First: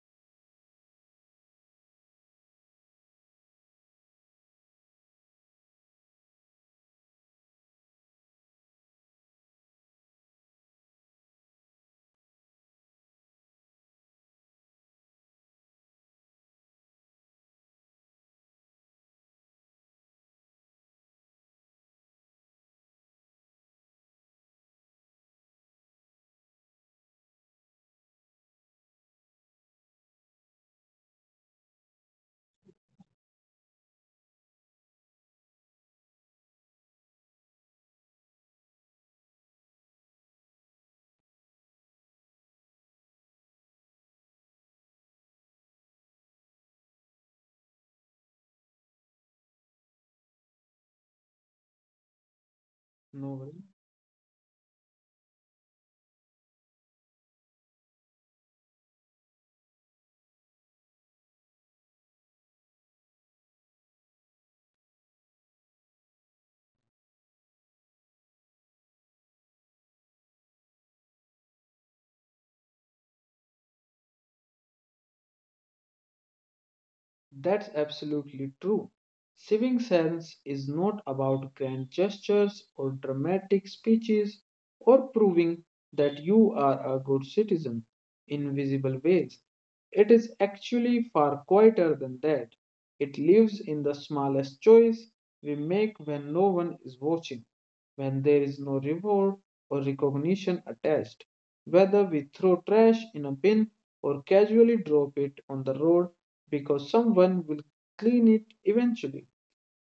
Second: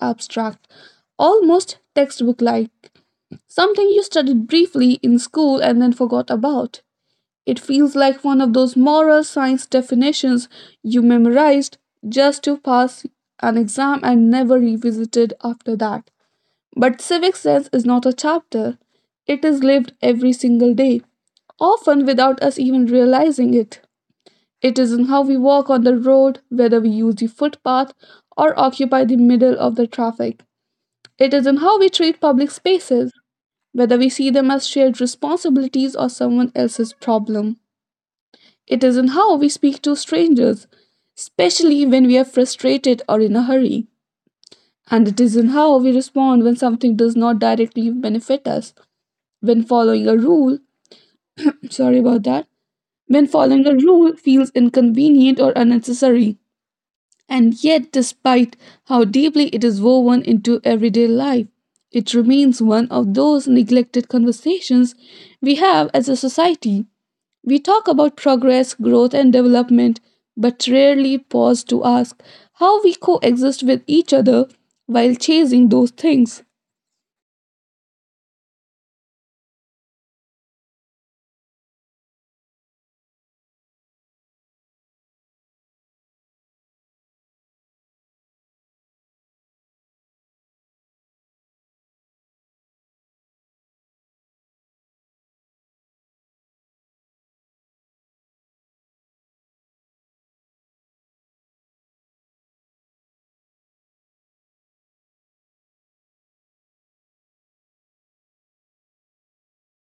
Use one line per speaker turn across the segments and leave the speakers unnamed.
abstract, almost textbook like, something you studied briefly in school and then forgot about. It feels like one of those moral science definitions you memorized just to pass an exam and never revisited after that. But civic sense is not a chapter, it is lived every single day, often without us even realizing it. It is in how we walk on the road, whether we use the footpath or occupy the middle of the traffic. It is in how we treat public spaces, whether we see them as shared responsibilities or someone else's problem. It is in how we speak to strangers, especially when we are frustrated or in a hurry. And it is in how we respond when something does not directly benefit us. When following a rule, sorry about that, when
Novel.
following a rule feels inconvenient or unnecessary. And yet, despite how deeply it is woven into everyday life, it remains one of those neglected conversations we have as a society. We talk about progress, growth, and development, but rarely pause to ask how we coexist with each other while chasing those things.
That's absolutely true. Civic sense is not about grand gestures or dramatic speeches or proving that you are a good citizen in visible ways. It is actually far quieter than that. It lives in the smallest choice we make when no one is watching, when there is no reward or recognition attached. Whether we throw trash in a bin or casually drop it on the road, because someone will clean it eventually.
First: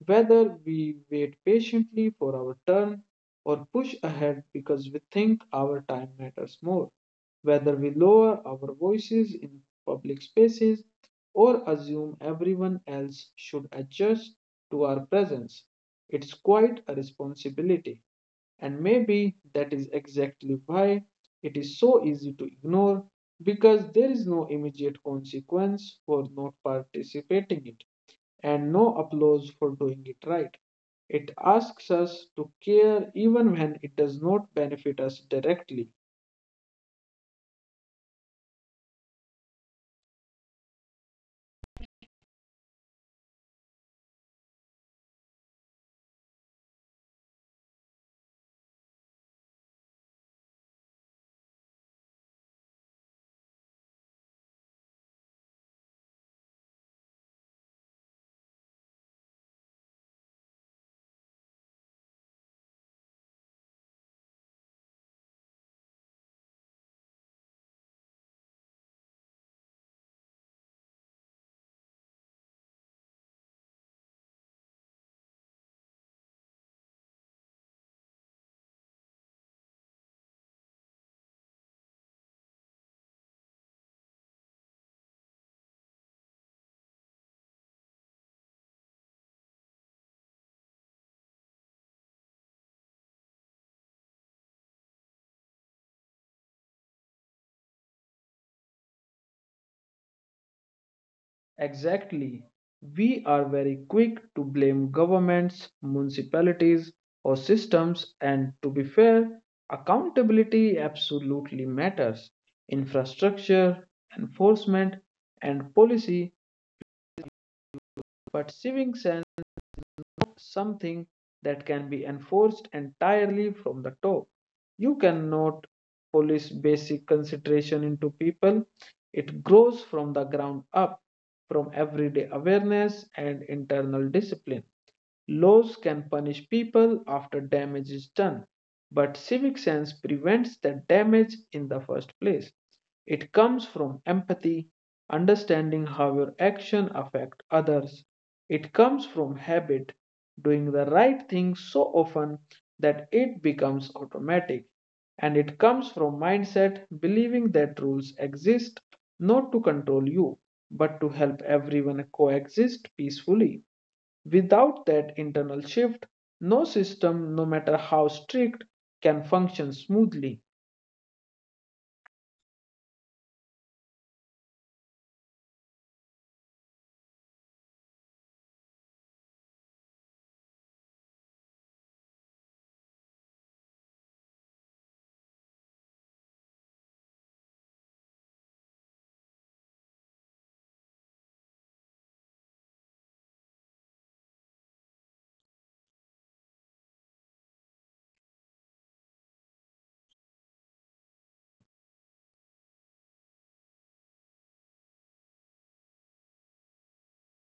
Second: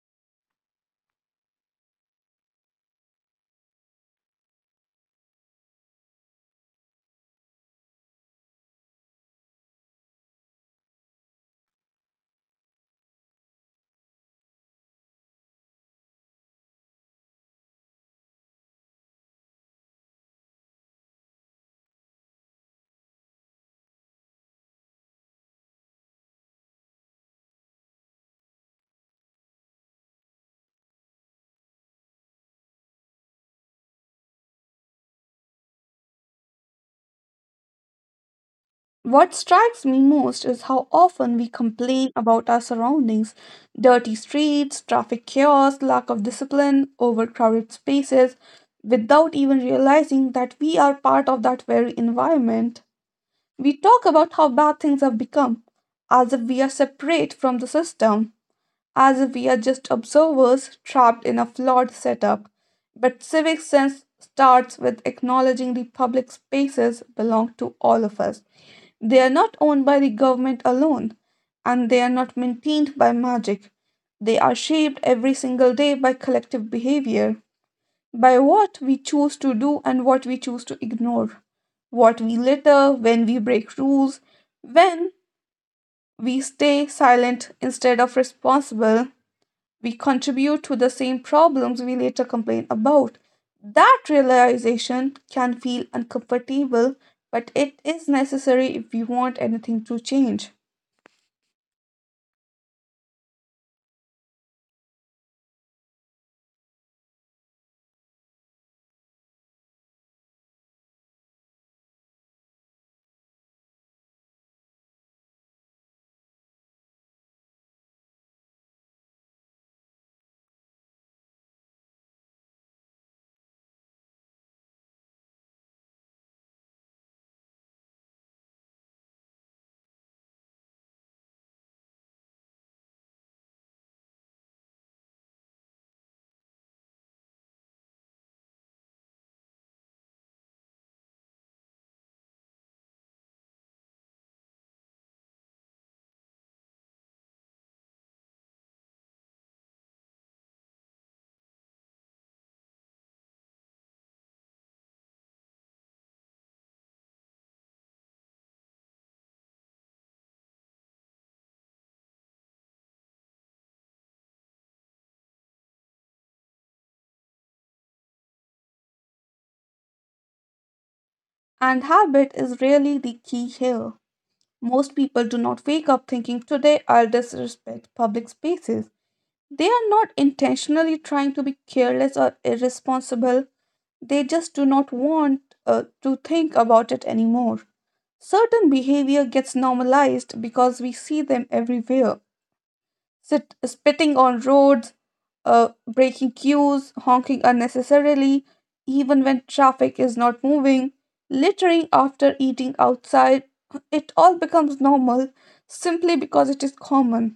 Whether we wait patiently for our turn or push ahead because we think our time matters more, whether we lower our voices in public spaces or assume everyone else should adjust to our presence, it's quite a responsibility. And maybe that is exactly why it is so easy to ignore because there is no immediate consequence for not participating in it and no applause for doing it right. It asks us to care even when it does not benefit us directly.
What strikes me most is how often we complain about our surroundings, dirty streets, traffic chaos, lack of discipline, overcrowded spaces, without even realizing that we are part of that very environment. We talk about how bad things have become, as if we are separate from the system, as if we are just observers trapped in a flawed setup. But civic sense starts with acknowledging the public spaces belong to all of us. They are not owned by the government alone, and they are not maintained by magic. They are shaped every single day by collective behavior, by what we choose to do and what we choose to ignore. What we litter, when we break rules, when we stay silent instead of responsible, we contribute to the same problems we later complain about. That realization can feel uncomfortable, but it is necessary if we want anything to change.
Exactly. We are very quick to blame governments, municipalities, or systems, and to be fair, accountability absolutely matters. Infrastructure, enforcement, and policy, but civic sense not something that can be enforced entirely from the top. You cannot police basic consideration into people. It grows from the ground up, from everyday awareness and internal discipline. Laws can punish people after damage is done, but civic sense prevents that damage in the first place. It comes from empathy, understanding how your actions affect others. It comes from habit, doing the right thing so often that it becomes automatic. And it comes from mindset, believing that rules exist not to control you, but to help everyone coexist peacefully. Without that internal shift, no system, no matter how strict, can function smoothly.
And habit is really the key here. Most people do not wake up thinking, "Today I'll disrespect public spaces." They are not intentionally trying to be careless or irresponsible. They just do not want to think about it anymore. Certain behavior gets normalized because we see them everywhere. Spitting on roads, breaking queues, honking unnecessarily, even when traffic is not moving, littering after eating outside. It all becomes normal simply because it is common.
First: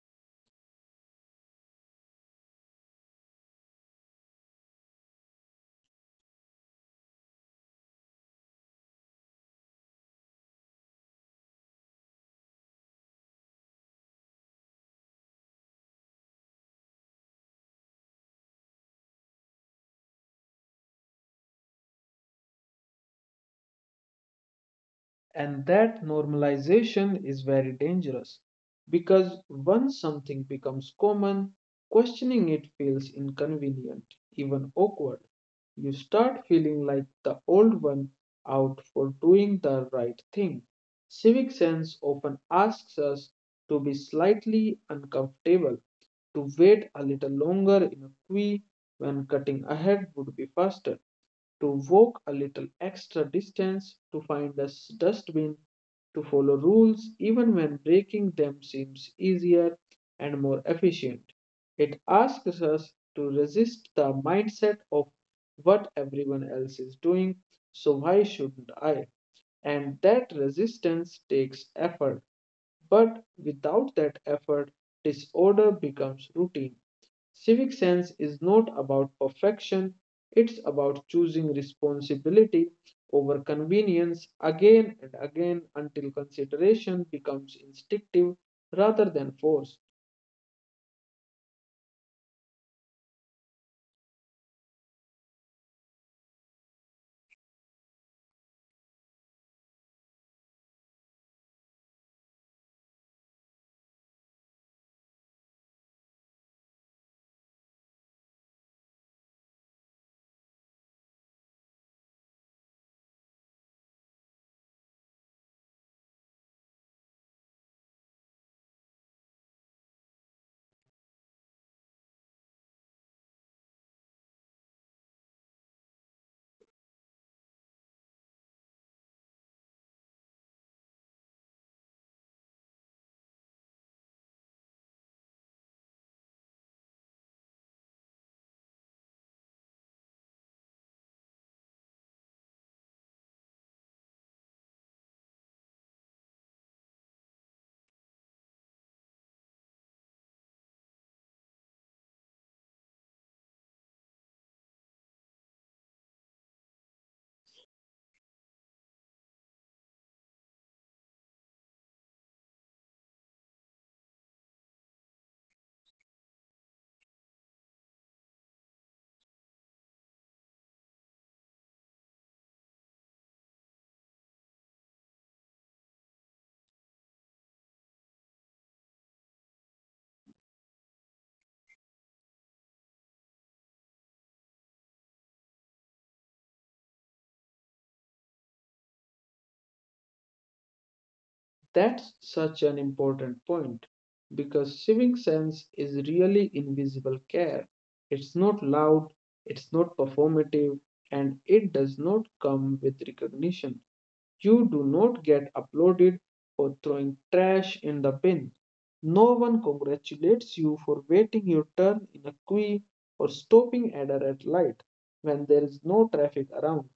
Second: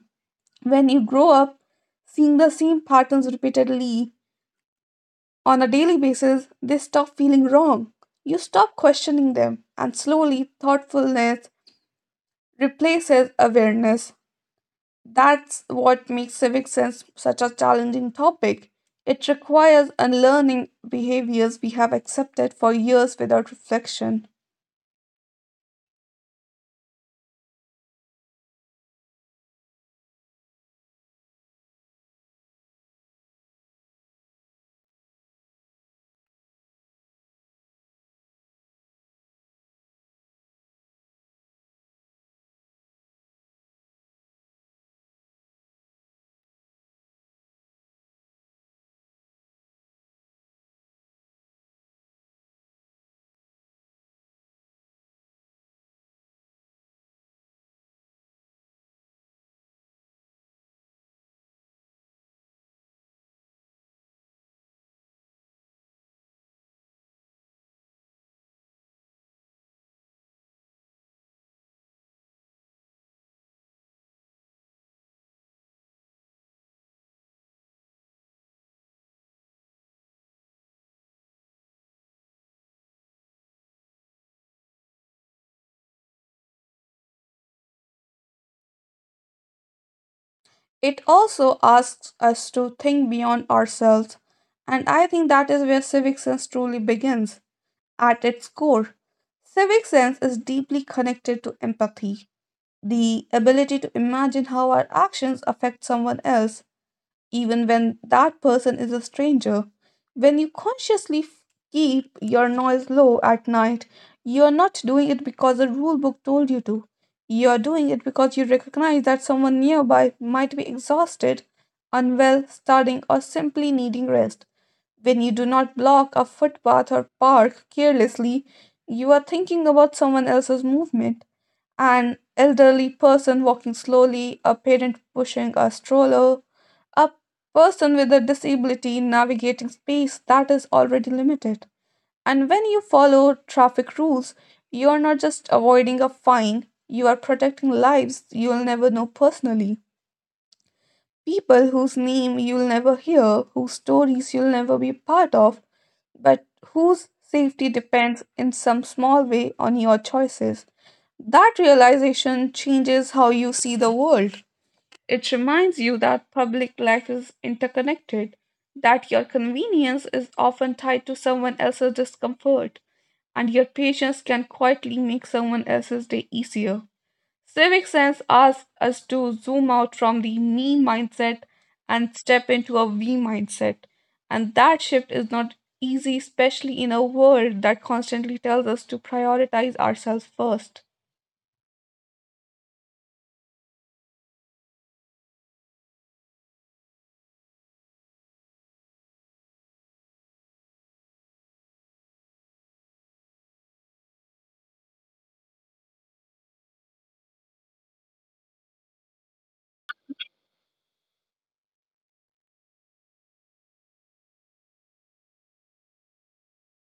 When you grow up, seeing the same patterns repeatedly on a daily basis, they stop feeling wrong. You stop questioning them, and slowly, thoughtfulness replaces awareness. That's what makes civic sense such a challenging topic. It requires unlearning behaviors we have accepted for years without reflection.
And that normalization is very dangerous because once something becomes common, questioning it feels inconvenient, even awkward. You start feeling like the old one out for doing the right thing. Civic sense often asks us to be slightly uncomfortable, to wait a little longer in a queue when cutting ahead would be faster to walk a little extra distance, to find a dustbin, to follow rules even when breaking them seems easier and more efficient. It asks us to resist the mindset of what everyone else is doing, so why shouldn't I? And that resistance takes effort but without that effort, disorder becomes routine. Civic sense is not about perfection, it's about choosing responsibility over convenience again and again until consideration becomes instinctive rather than forced.
It also asks us to think beyond ourselves, and I think that is where civic sense truly begins, at its core. Civic sense is deeply connected to empathy, the ability to imagine how our actions affect someone else, even when that person is a stranger. When you consciously keep your noise low at night, you're not doing it because the rule book told you to. You're doing it because you recognize that someone nearby might be exhausted, unwell, studying, or simply needing rest. When you do not block a footpath or park carelessly, you are thinking about someone else's movement, an elderly person walking slowly, a parent pushing a stroller, a person with a disability navigating space that is already limited. And when you follow traffic rules, you are not just avoiding a fine, you are protecting lives you'll never know personally. People whose name you'll never hear, whose stories you'll never be part of, but whose safety depends in some small way on your choices. That realization changes how you see the world. It reminds you that public life is interconnected, that your convenience is often tied to someone else's discomfort, and your patience can quietly make someone else's day easier. Civic sense asks us to zoom out from the me mindset and step into a we mindset. And that shift is not easy, especially in a world that constantly tells us to prioritize ourselves first.
That's such an important point because civic sense is really invisible care. It's not loud, it's not performative, and it does not come with recognition. You do not get applauded for throwing trash in the bin. No one congratulates you for waiting your turn in a queue or stopping at a red light when there is no traffic around.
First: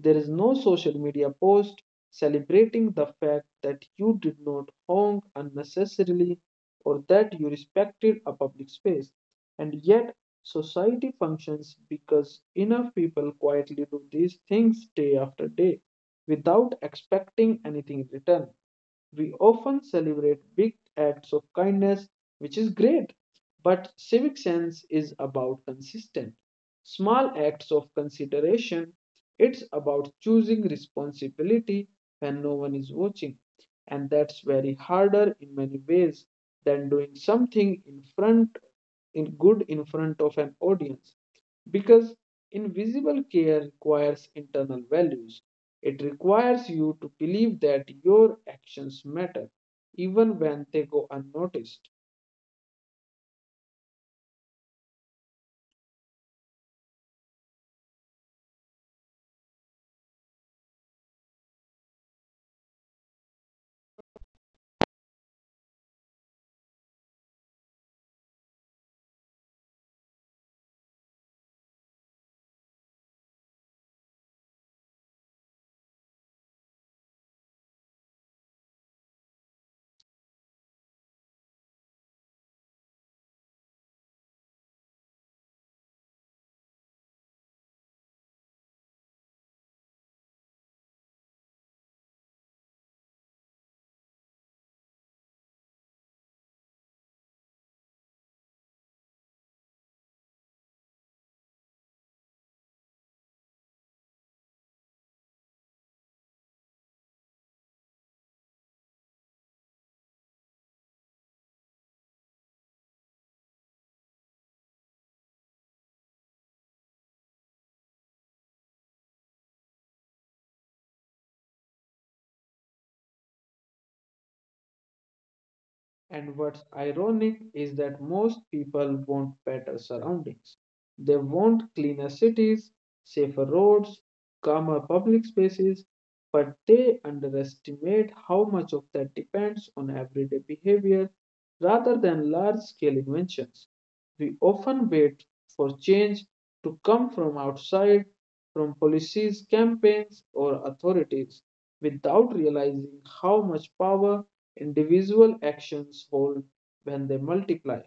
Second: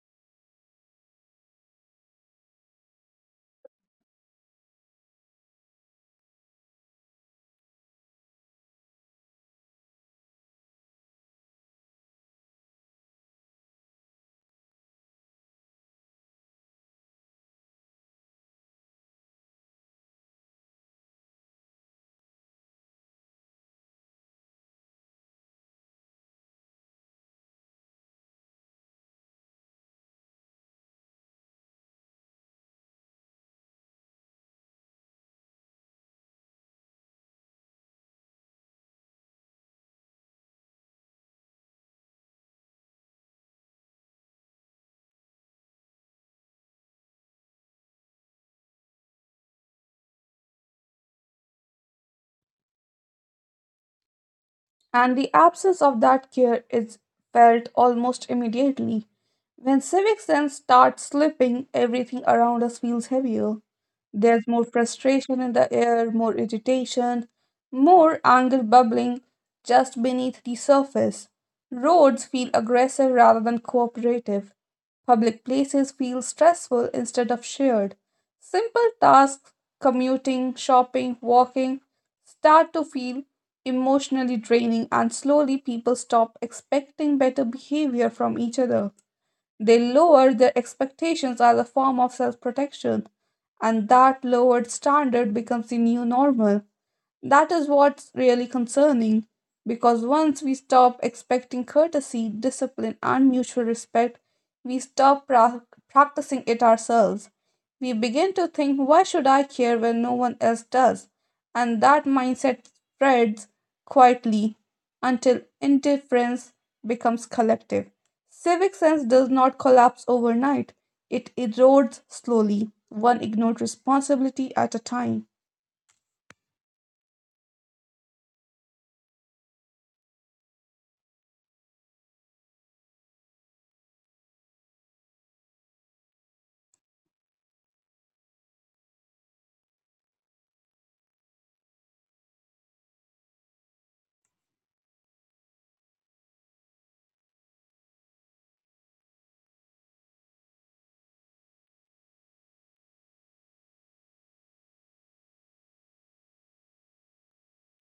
There is no social media post celebrating the fact that you did not honk unnecessarily or that you respected a public space. And yet, society functions because enough people quietly do these things day after day without expecting anything in return. We often celebrate big acts of kindness, which is great, but civic sense is about consistent, small acts of consideration. It's about choosing responsibility when no one is watching, and that's very harder in many ways than doing something in good in front of an audience because invisible care requires internal values it requires you to believe that your actions matter, even when they go unnoticed.
And the absence of that care is felt almost immediately. When civic sense starts slipping, everything around us feels heavier. There's more frustration in the air, more irritation, more anger bubbling just beneath the surface. Roads feel aggressive rather than cooperative. Public places feel stressful instead of shared. Simple tasks, commuting, shopping, walking, start to feel emotionally draining, and slowly people stop expecting better behavior from each other. They lower their expectations as a form of self protection, and that lowered standard becomes the new normal. That is what's really concerning because once we stop expecting courtesy, discipline, and mutual respect, we stop practicing it ourselves. We begin to think, why should I care when no one else does? And that mindset spreads quietly until indifference becomes collective. Civic sense does not collapse overnight, it erodes slowly, one ignored responsibility at a time.
And what's ironic is that most people want better surroundings. They want cleaner cities, safer roads, calmer public spaces, but they underestimate how much of that depends on everyday behavior rather than large scale inventions. We often wait for change to come from outside, from policies, campaigns, or authorities, without realizing how much power individual actions hold when they multiply.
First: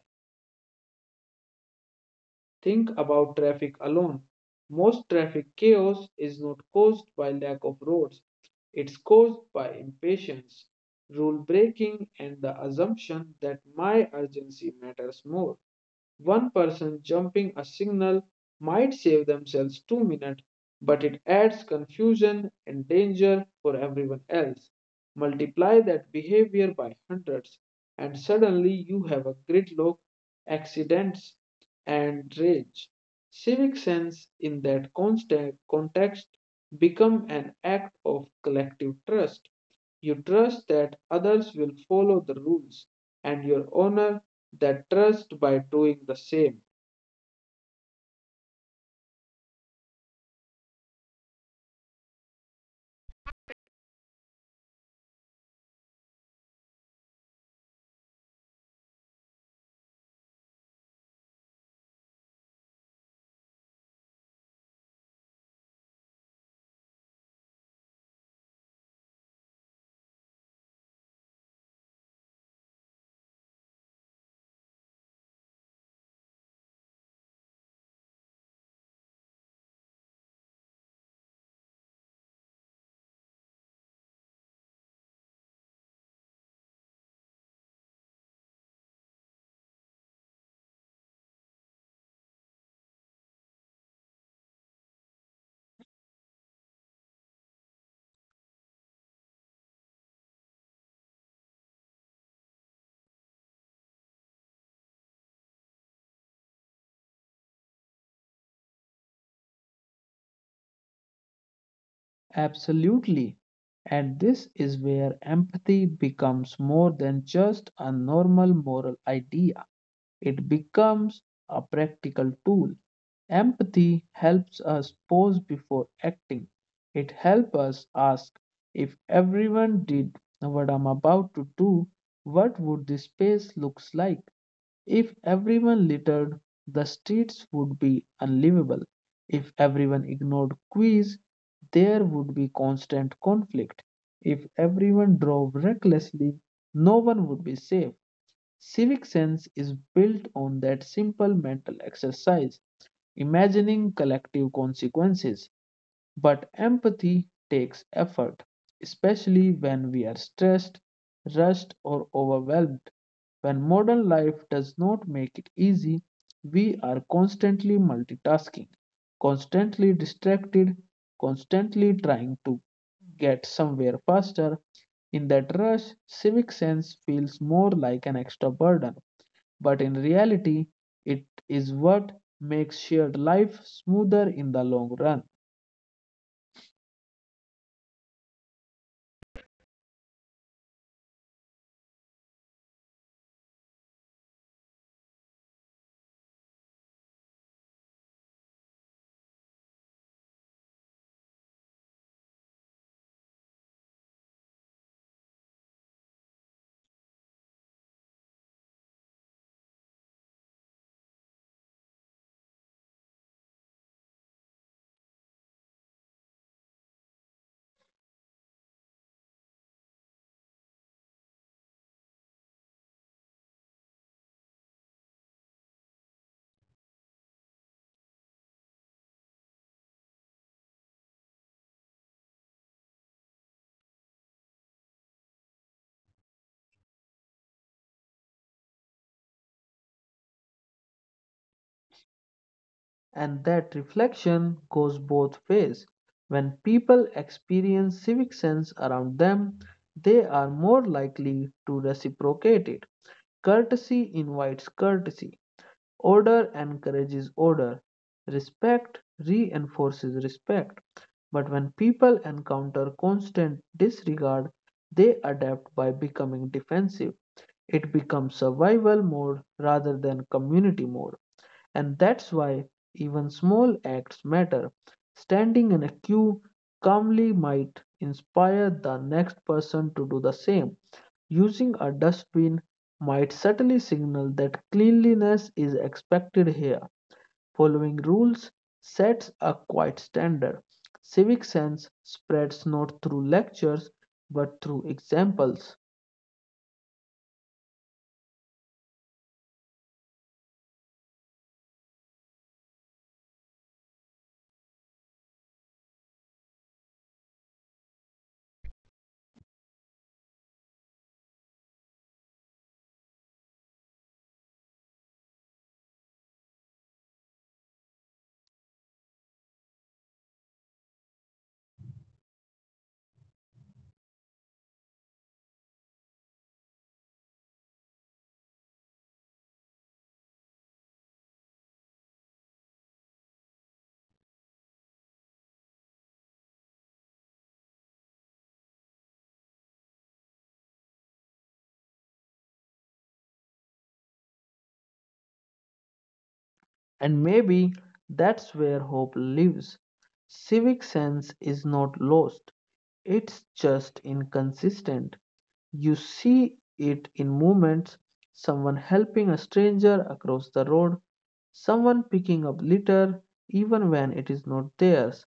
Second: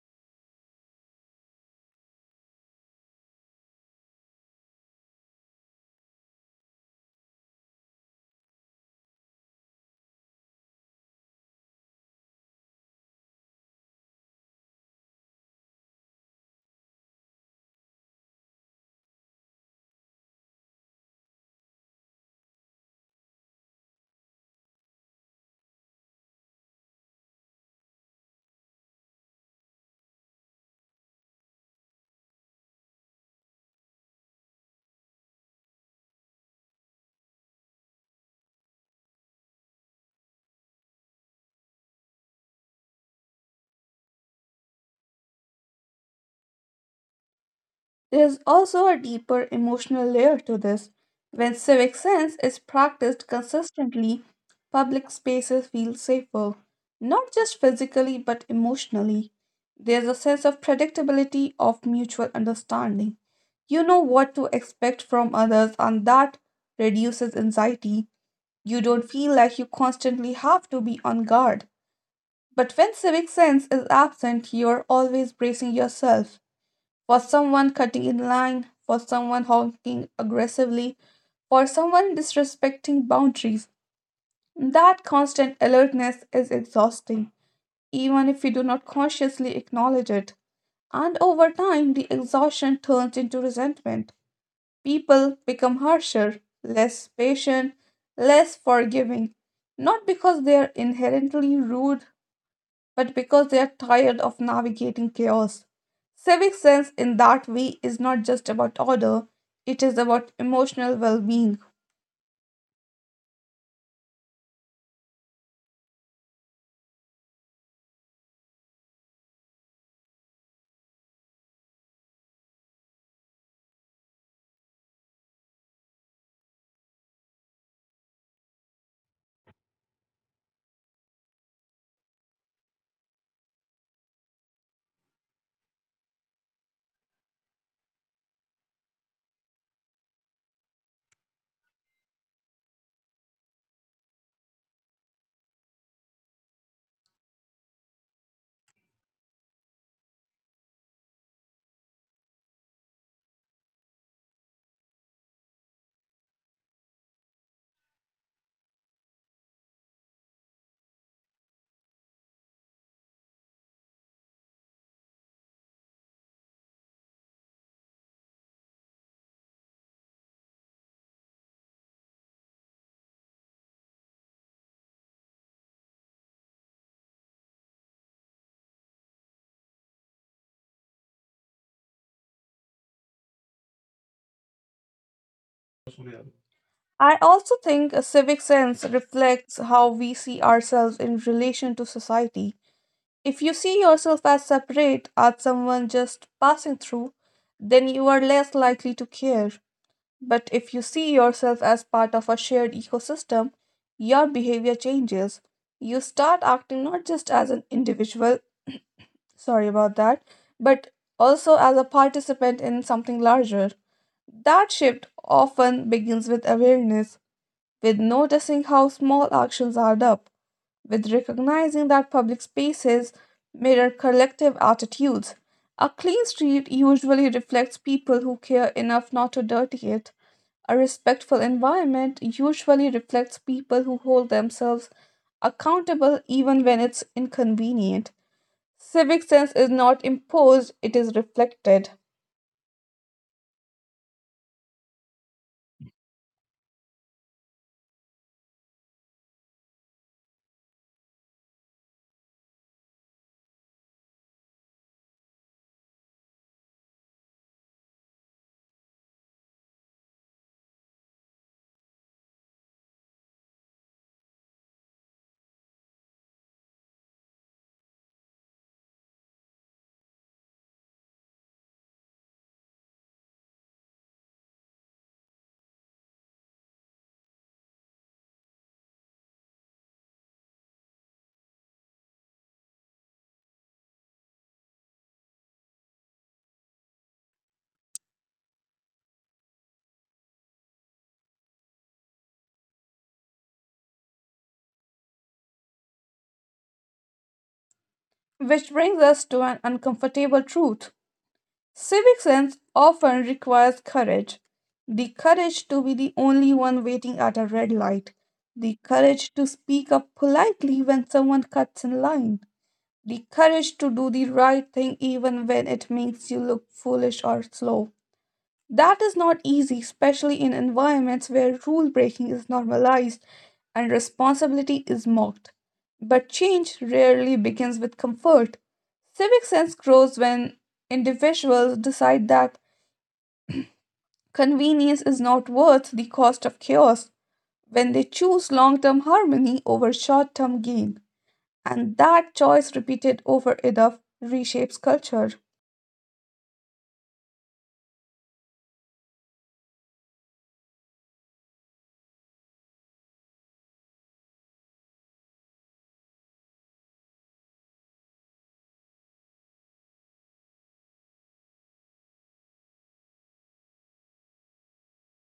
Think about traffic alone. Most traffic chaos is not caused by lack of roads, it's caused by impatience, rule breaking, and the assumption that my urgency matters more. One person jumping a signal might save themselves 2 minutes, but it adds confusion and danger for everyone else. Multiply that behavior by hundreds, and suddenly you have a gridlock, accidents, and rage. Civic sense in that constant context become an act of collective trust. You trust that others will follow the rules, and you honor that trust by doing the same.
There's also a deeper emotional layer to this. When civic sense is practiced consistently, public spaces feel safer, not just physically but emotionally. There's a sense of predictability, of mutual understanding. You know what to expect from others, and that reduces anxiety. You don't feel like you constantly have to be on guard. But when civic sense is absent, you're always bracing yourself for someone cutting in line, for someone honking aggressively, for someone disrespecting boundaries. That constant alertness is exhausting, even if you do not consciously acknowledge it. And over time, the exhaustion turns into resentment. People become harsher, less patient, less forgiving, not because they are inherently rude, but because they are tired of navigating chaos. Civic sense in that way is not just about order, it is about emotional well being.
Absolutely. And this is where empathy becomes more than just a normal moral idea. It becomes a practical tool. Empathy helps us pause before acting. It helps us ask if everyone did what I'm about to do, what would this space looks like? If everyone littered, the streets would be unlivable. If everyone ignored queues, there would be constant conflict. If everyone drove recklessly, no one would be safe. Civic sense is built on that simple mental exercise, imagining collective consequences. But empathy takes effort, especially when we are stressed, rushed, or overwhelmed. When modern life does not make it easy, we are constantly multitasking, constantly distracted, constantly trying to get somewhere faster. In that rush, civic sense feels more like an extra burden, but in reality, it is what makes shared life smoother in the long run.
I also think a civic sense reflects how we see ourselves in relation to society. If you see yourself as separate, as someone just passing through, then you are less likely to care. But if you see yourself as part of a shared ecosystem, your behavior changes. You start acting not just as an individual, Sorry about that. But also as a participant in something larger. That shift often begins with awareness, with noticing how small actions add up, with recognizing that public spaces mirror collective attitudes. A clean street usually reflects people who care enough not to dirty it. A respectful environment usually reflects people who hold themselves accountable even when it's inconvenient. Civic sense is not imposed, it is reflected.
And that reflection goes both ways. When people experience civic sense around them, they are more likely to reciprocate it. Courtesy invites courtesy, order encourages order, respect reinforces respect. But when people encounter constant disregard, they adapt by becoming defensive. It becomes survival mode rather than community mode. And that's why even small acts matter. Standing in a queue calmly might inspire the next person to do the same. Using a dustbin might subtly signal that cleanliness is expected here. Following rules sets a quiet standard. Civic sense spreads not through lectures but through examples.
Which brings us to an uncomfortable truth. Civic sense often requires courage. The courage to be the only one waiting at a red light. The courage to speak up politely when someone cuts in line. The courage to do the right thing even when it makes you look foolish or slow. That is not easy, especially in environments where rule breaking is normalized and responsibility is mocked. But change rarely begins with comfort. Civic sense grows when individuals decide that convenience is not worth the cost of chaos, when they choose long term harmony over short term gain. And that choice, repeated over enough, reshapes culture.
And maybe that's where hope lives. Civic sense is not lost, it's just inconsistent. You see it in moments someone helping a stranger across the road, someone picking up litter even when it is not theirs,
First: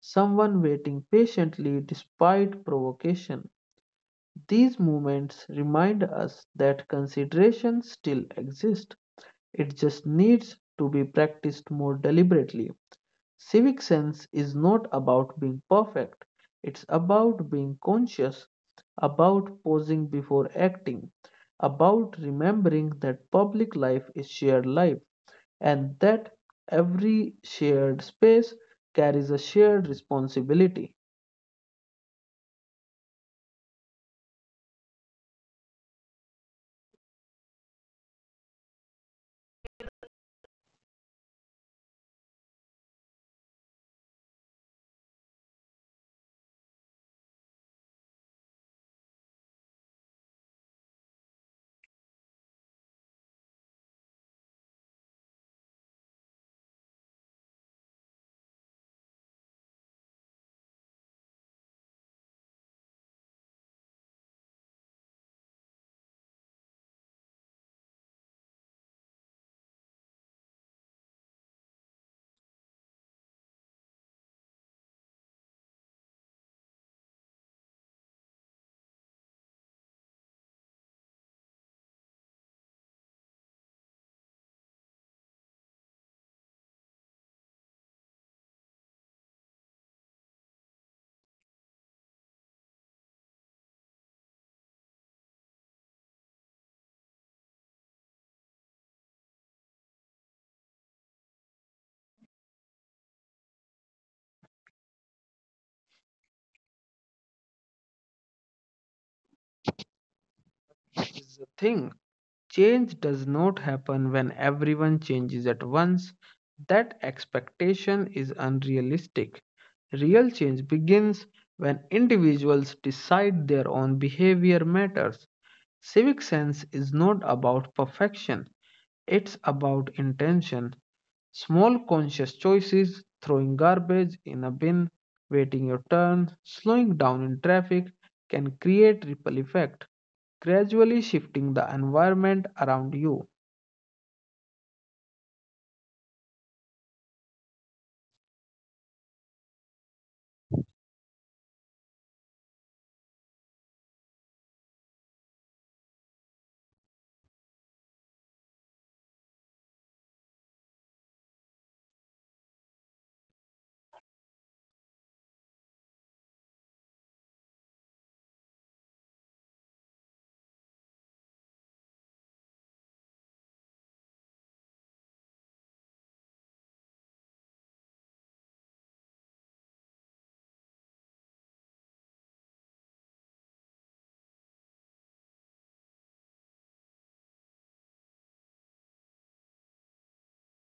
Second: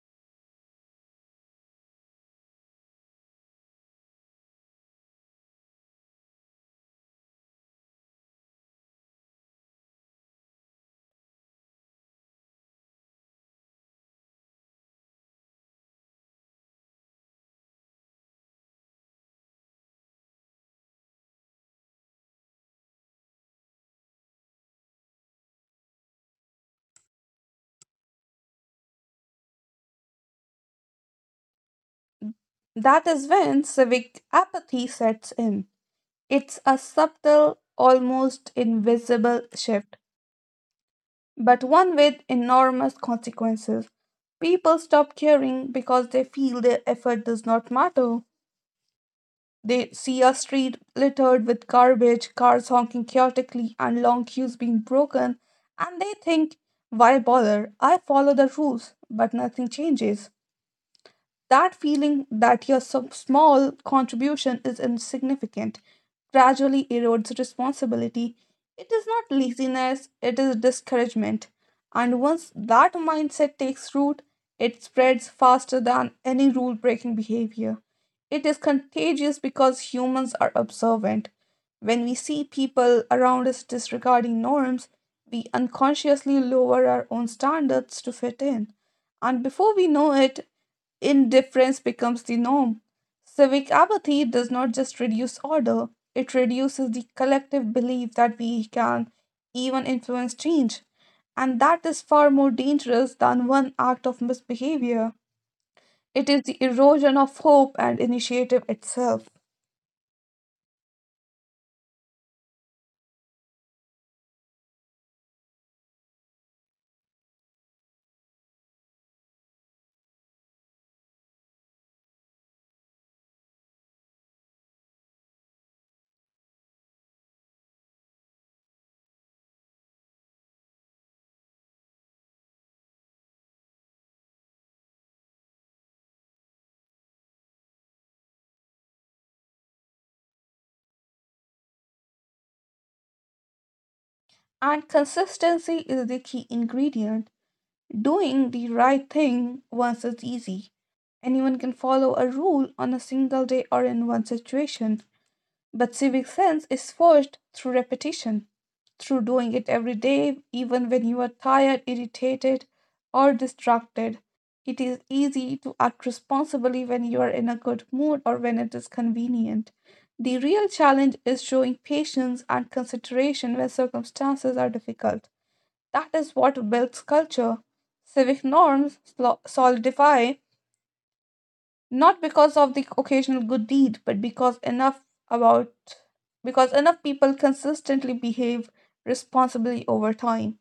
someone waiting patiently despite provocation. These moments remind us that consideration still exists. It just needs to be practiced more deliberately. Civic sense is not about being perfect, it's about being conscious, about pausing before acting, about remembering that public life is shared life and that every shared space carries a shared responsibility.
That is when civic apathy sets in. It's a subtle, almost invisible shift, but one with enormous consequences. People stop caring because they feel their effort does not matter. They see a street littered with garbage, cars honking chaotically, and long queues being broken, and they think, "Why bother? I follow the rules, but nothing changes." That feeling that your some small contribution is insignificant gradually erodes responsibility. It is not laziness, it is discouragement. And once that mindset takes root, it spreads faster than any rule breaking behavior. It is contagious because humans are observant. When we see people around us disregarding norms, we unconsciously lower our own standards to fit in. And before we know it, indifference becomes the norm. Civic apathy does not just reduce order, it reduces the collective belief that we can even influence change. And that is far more dangerous than one act of misbehavior. It is the erosion of hope and initiative itself.
Is the thing. Change does not happen when everyone changes at once. That expectation is unrealistic. Real change begins when individuals decide their own behavior matters. Civic sense is not about perfection, it's about intention. Small conscious choices, throwing garbage in a bin, waiting your turn, slowing down in traffic can create ripple effect, gradually shifting the environment around you.
And consistency is the key ingredient. Doing the right thing once is easy. Anyone can follow a rule on a single day or in one situation. But civic sense is forged through repetition, through doing it every day, even when you are tired, irritated, or distracted. It is easy to act responsibly when you are in a good mood or when it is convenient. The real challenge is showing patience and consideration when circumstances are difficult. That is what builds culture. Civic norms solidify not because of the occasional good deed, but about because enough people consistently behave responsibly over time.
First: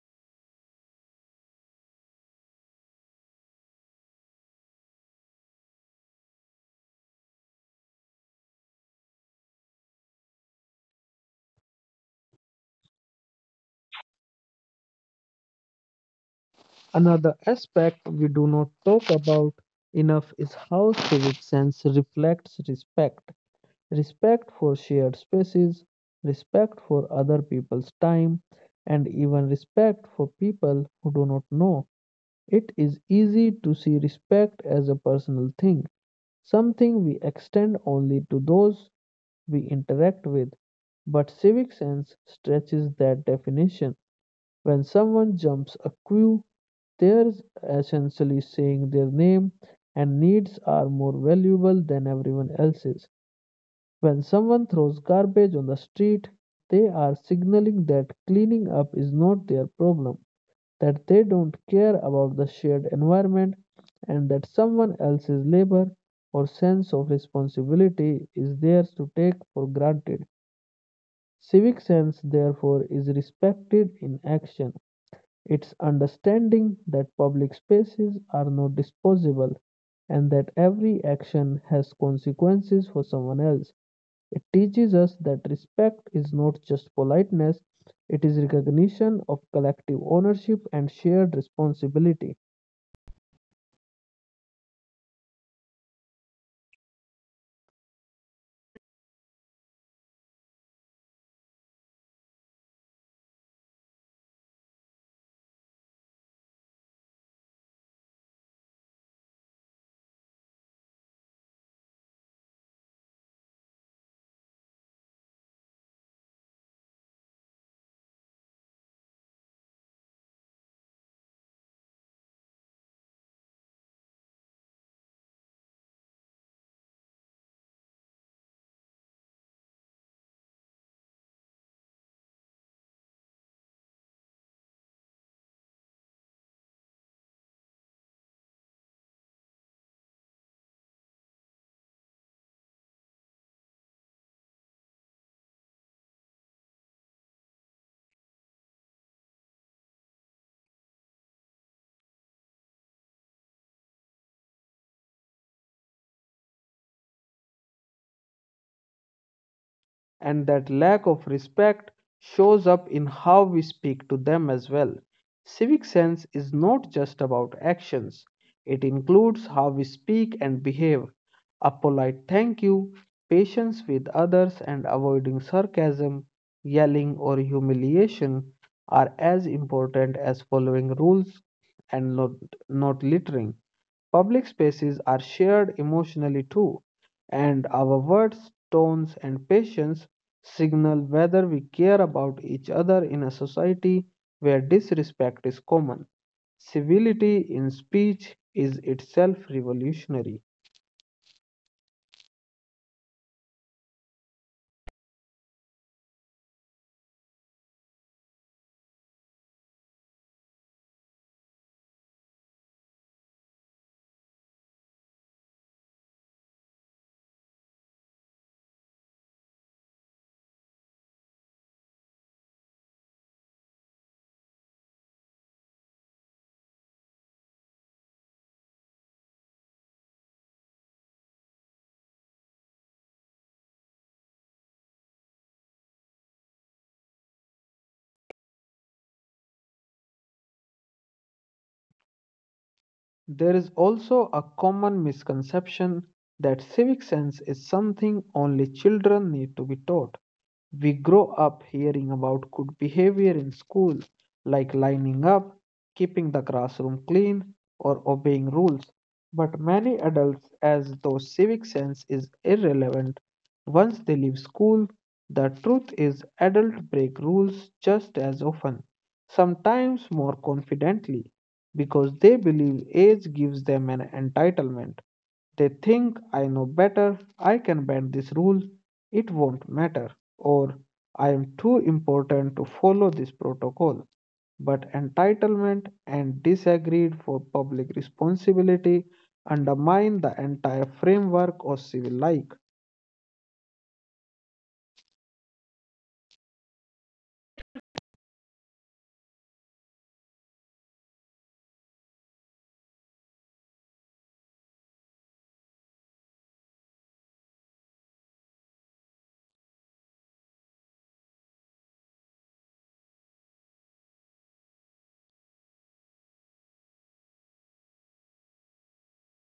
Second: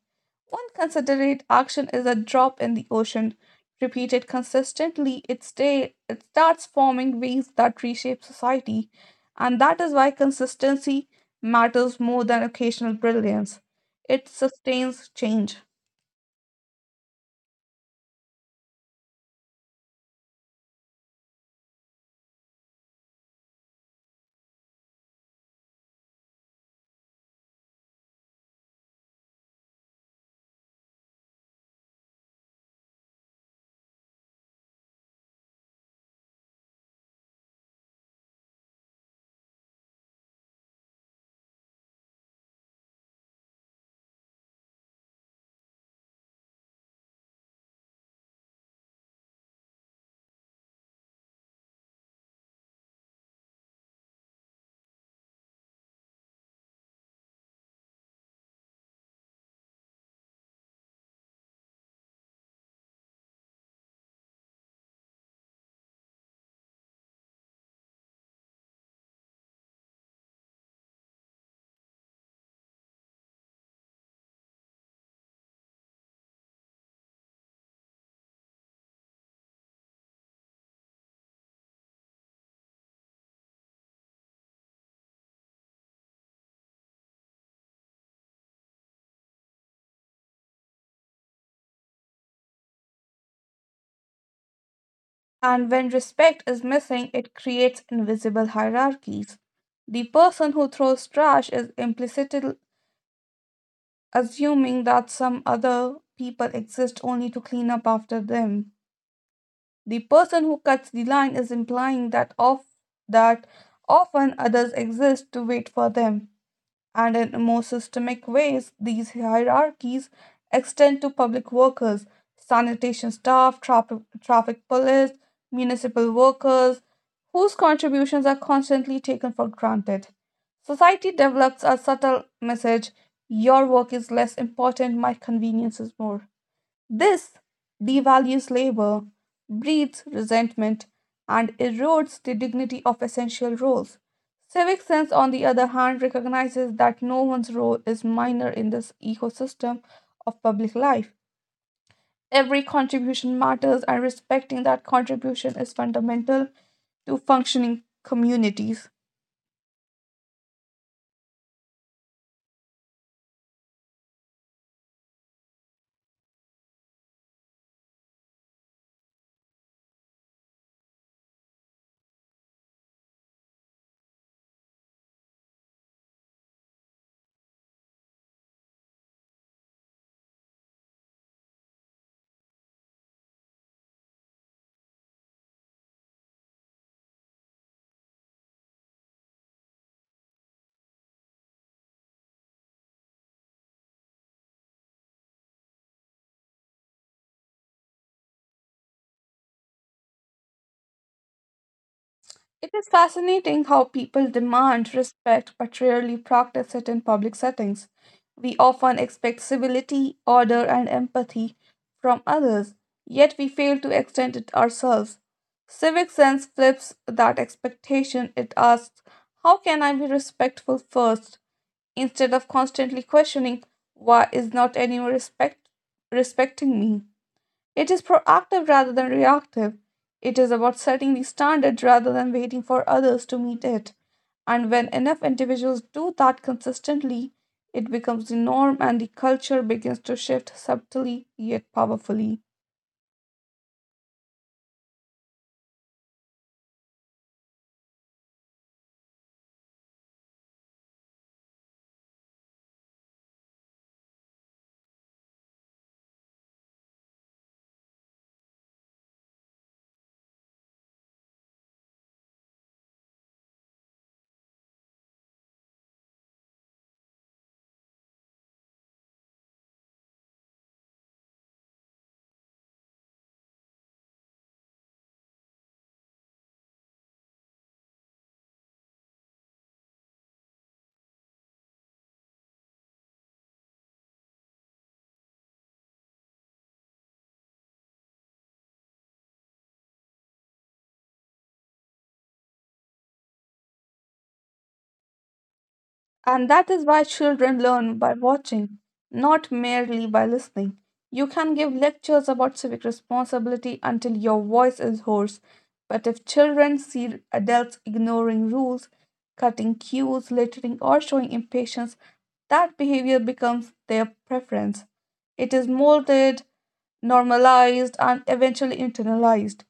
One considerate action is a drop in the ocean, repeated consistently, it starts forming waves that reshape society. And that is why consistency matters more than occasional brilliance. It sustains change.
Another aspect we do not talk about enough is how civic sense reflects respect. Respect for shared spaces, respect for other people's time, and even respect for people who do not know. It is easy to see respect as a personal thing, something we extend only to those we interact with. But civic sense stretches that definition. When someone jumps a queue, they're essentially saying their name and needs are more valuable than everyone else's. When someone throws garbage on the street, they are signaling that cleaning up is not their problem that they don't care about the shared environment and that someone else's labor or sense of responsibility is theirs to take for granted. Civic sense, therefore, is respected in action. It's understanding that public spaces are not disposable and that every action has consequences for someone else. It teaches us that respect is not just politeness, it is recognition of collective ownership and shared responsibility.
And when respect is missing, it creates invisible hierarchies. The person who throws trash is implicitly assuming that some other people exist only to clean up after them. The person who cuts the line is implying that often others exist to wait for them. And in more systemic ways, these hierarchies extend to public workers, sanitation staff, traffic police, municipal workers, whose contributions are constantly taken for granted. Society develops a subtle message: your work is less important, my convenience is more. This devalues labor, breeds resentment, and erodes the dignity of essential roles. Civic sense, on the other hand, recognizes that no one's role is minor in this ecosystem of public life. Every contribution matters, and respecting that contribution is fundamental to functioning communities.
And that lack of respect shows up in how we speak to them as well. Civic sense is not just about actions, it includes how we speak and behave. A polite thank you, patience with others, and avoiding sarcasm, yelling, or humiliation are as important as following rules and not littering. Public spaces are shared emotionally too, and our words, tones, and patience signal whether we care about each other in a society where disrespect is common. Civility in speech is itself revolutionary.
It is fascinating how people demand respect but rarely practice it in public settings. We often expect civility, order, and empathy from others, yet we fail to extend it ourselves. Civic sense flips that expectation. It asks, "How can I be respectful first?" instead of constantly questioning, "Why is not anyone respecting me?" It is proactive rather than reactive. It is about setting the standard rather than waiting for others to meet it. And when enough individuals do that consistently, it becomes the norm and the culture begins to shift subtly yet powerfully.
There is also a common misconception that civic sense is something only children need to be taught. We grow up hearing about good behavior in school, like lining up, keeping the classroom clean, or obeying rules. But many adults, as though civic sense is irrelevant once they leave school, the truth is adults break rules just as often, sometimes more confidently, because they believe age gives them an entitlement. They think I know better, I can bend this rule, it won't matter, or I am too important to follow this protocol. But entitlement and disagreed for public responsibility undermine the entire framework of civil life.
And that is why children learn by watching, not merely by listening. You can give lectures about civic responsibility until your voice is hoarse, but if children see adults ignoring rules, cutting cues, littering, or showing impatience, that behavior becomes their preference. It is molded, normalized, and eventually internalized.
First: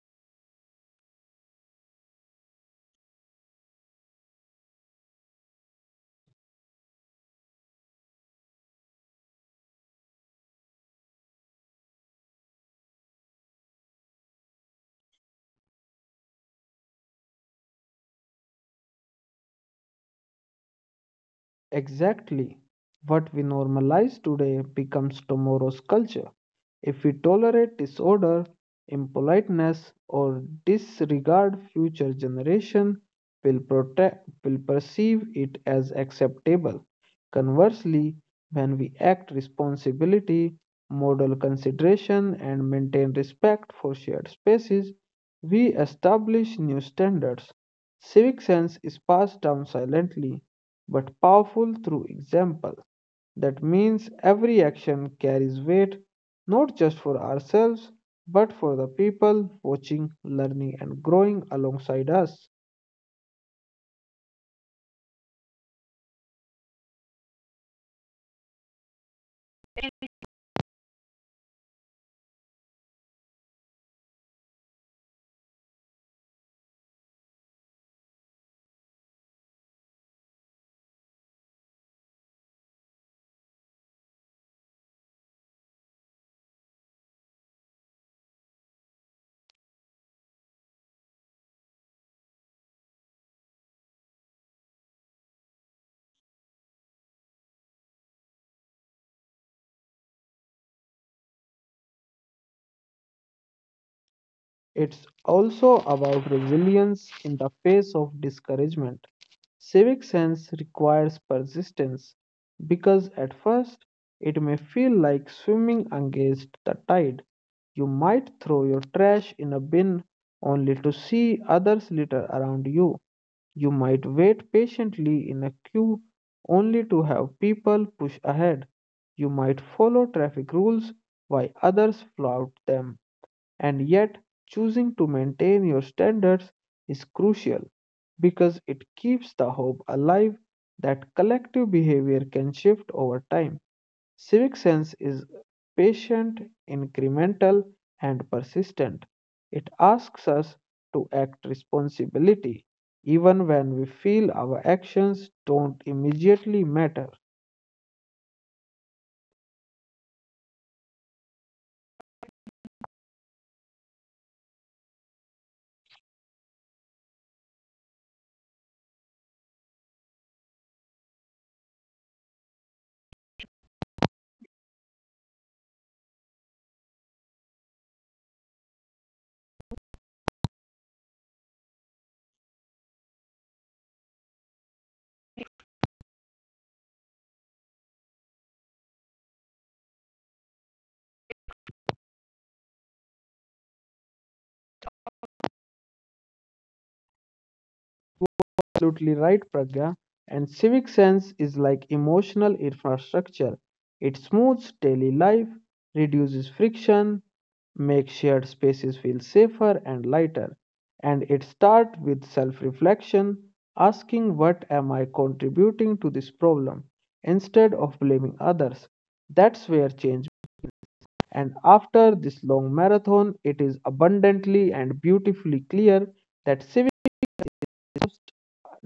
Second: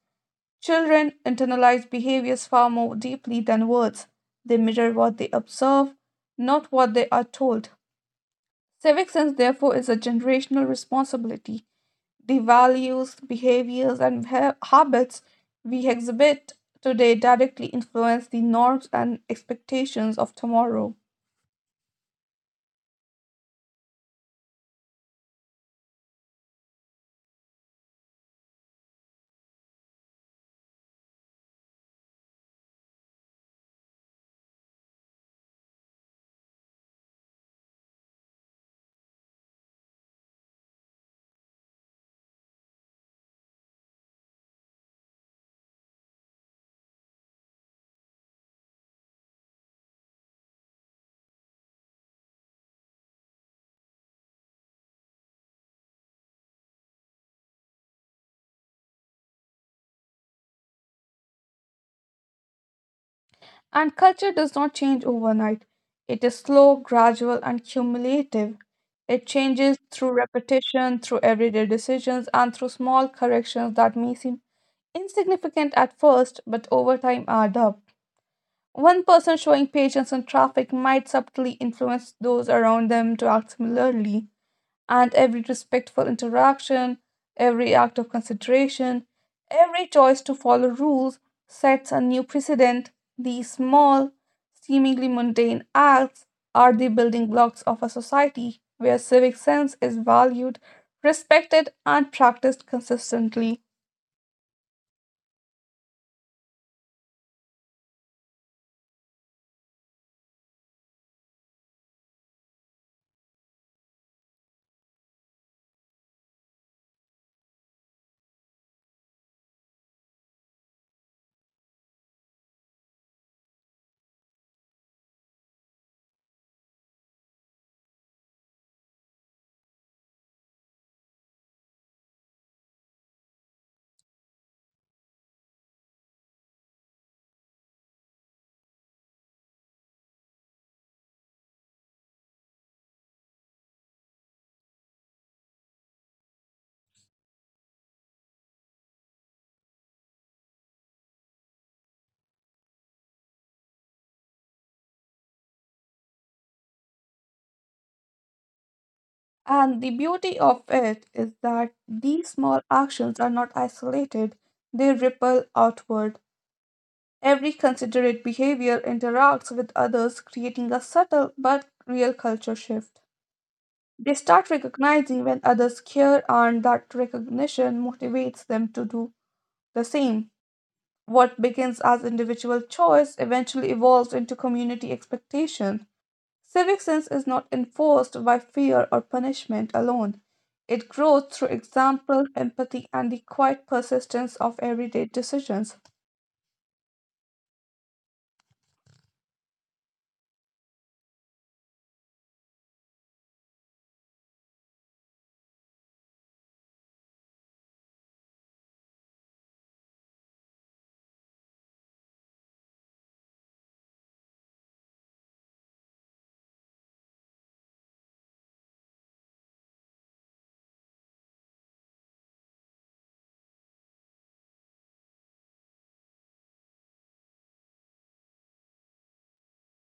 Children internalize behaviors far more deeply than words. They mirror what they observe, not what they are told. Civic sense, therefore, is a generational responsibility. The values, behaviors, and habits we exhibit today directly influence the norms and expectations of tomorrow.
Exactly. What we normalize today becomes tomorrow's culture. If we tolerate disorder, impoliteness, or disregard future generation, will perceive it as acceptable. Conversely, when we act responsibility, model consideration, and maintain respect for shared spaces, we establish new standards. Civic sense is passed down silently but powerful through example. That means every action carries weight, not just for ourselves, but for the people watching, learning, and growing alongside us.
And culture does not change overnight. It is slow, gradual, and cumulative. It changes through repetition, through everyday decisions, and through small corrections that may seem insignificant at first, but over time add up. One person showing patience in traffic might subtly influence those around them to act similarly, and every respectful interaction, every act of consideration, every choice to follow rules sets a new precedent. These small, seemingly mundane acts are the building blocks of a society where civic sense is valued, respected, and practiced consistently.
It's also about resilience in the face of discouragement. Civic sense requires persistence because at first it may feel like swimming against the tide. You might throw your trash in a bin only to see others litter around you. You might wait patiently in a queue only to have people push ahead. You might follow traffic rules while others flout them. And yet, choosing to maintain your standards is crucial because it keeps the hope alive that collective behavior can shift over time. Civic sense is patient, incremental, and persistent. It asks us to act responsibility even when we feel our actions don't immediately matter.
And the beauty of it is that these small actions are not isolated, they ripple outward. Every considerate behavior interacts with others, creating a subtle but real culture shift. They start recognizing when others care, and that recognition motivates them to do the same. What begins as individual choice eventually evolves into community expectation. Civic sense is not enforced by fear or punishment alone. It grows through example, empathy, and the quiet persistence of everyday decisions.
Absolutely right, Pragya. And civic sense is like emotional infrastructure. It smooths daily life, reduces friction, makes shared spaces feel safer and lighter. And it starts with self reflection, asking, what am I contributing to this problem? Instead of blaming others. That's where change. And after this long marathon, it is abundantly and beautifully clear that civic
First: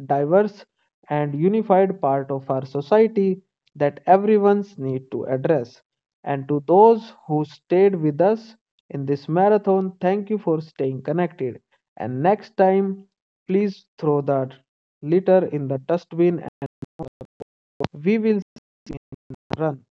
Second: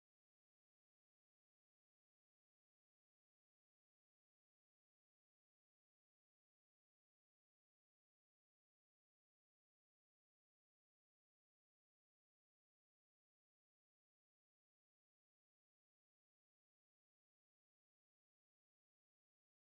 diverse, and unified part of our society that everyone's need to address. And to those who stayed with us in this marathon, thank you for staying connected. And next time, please throw that litter in the dustbin and we will see you run.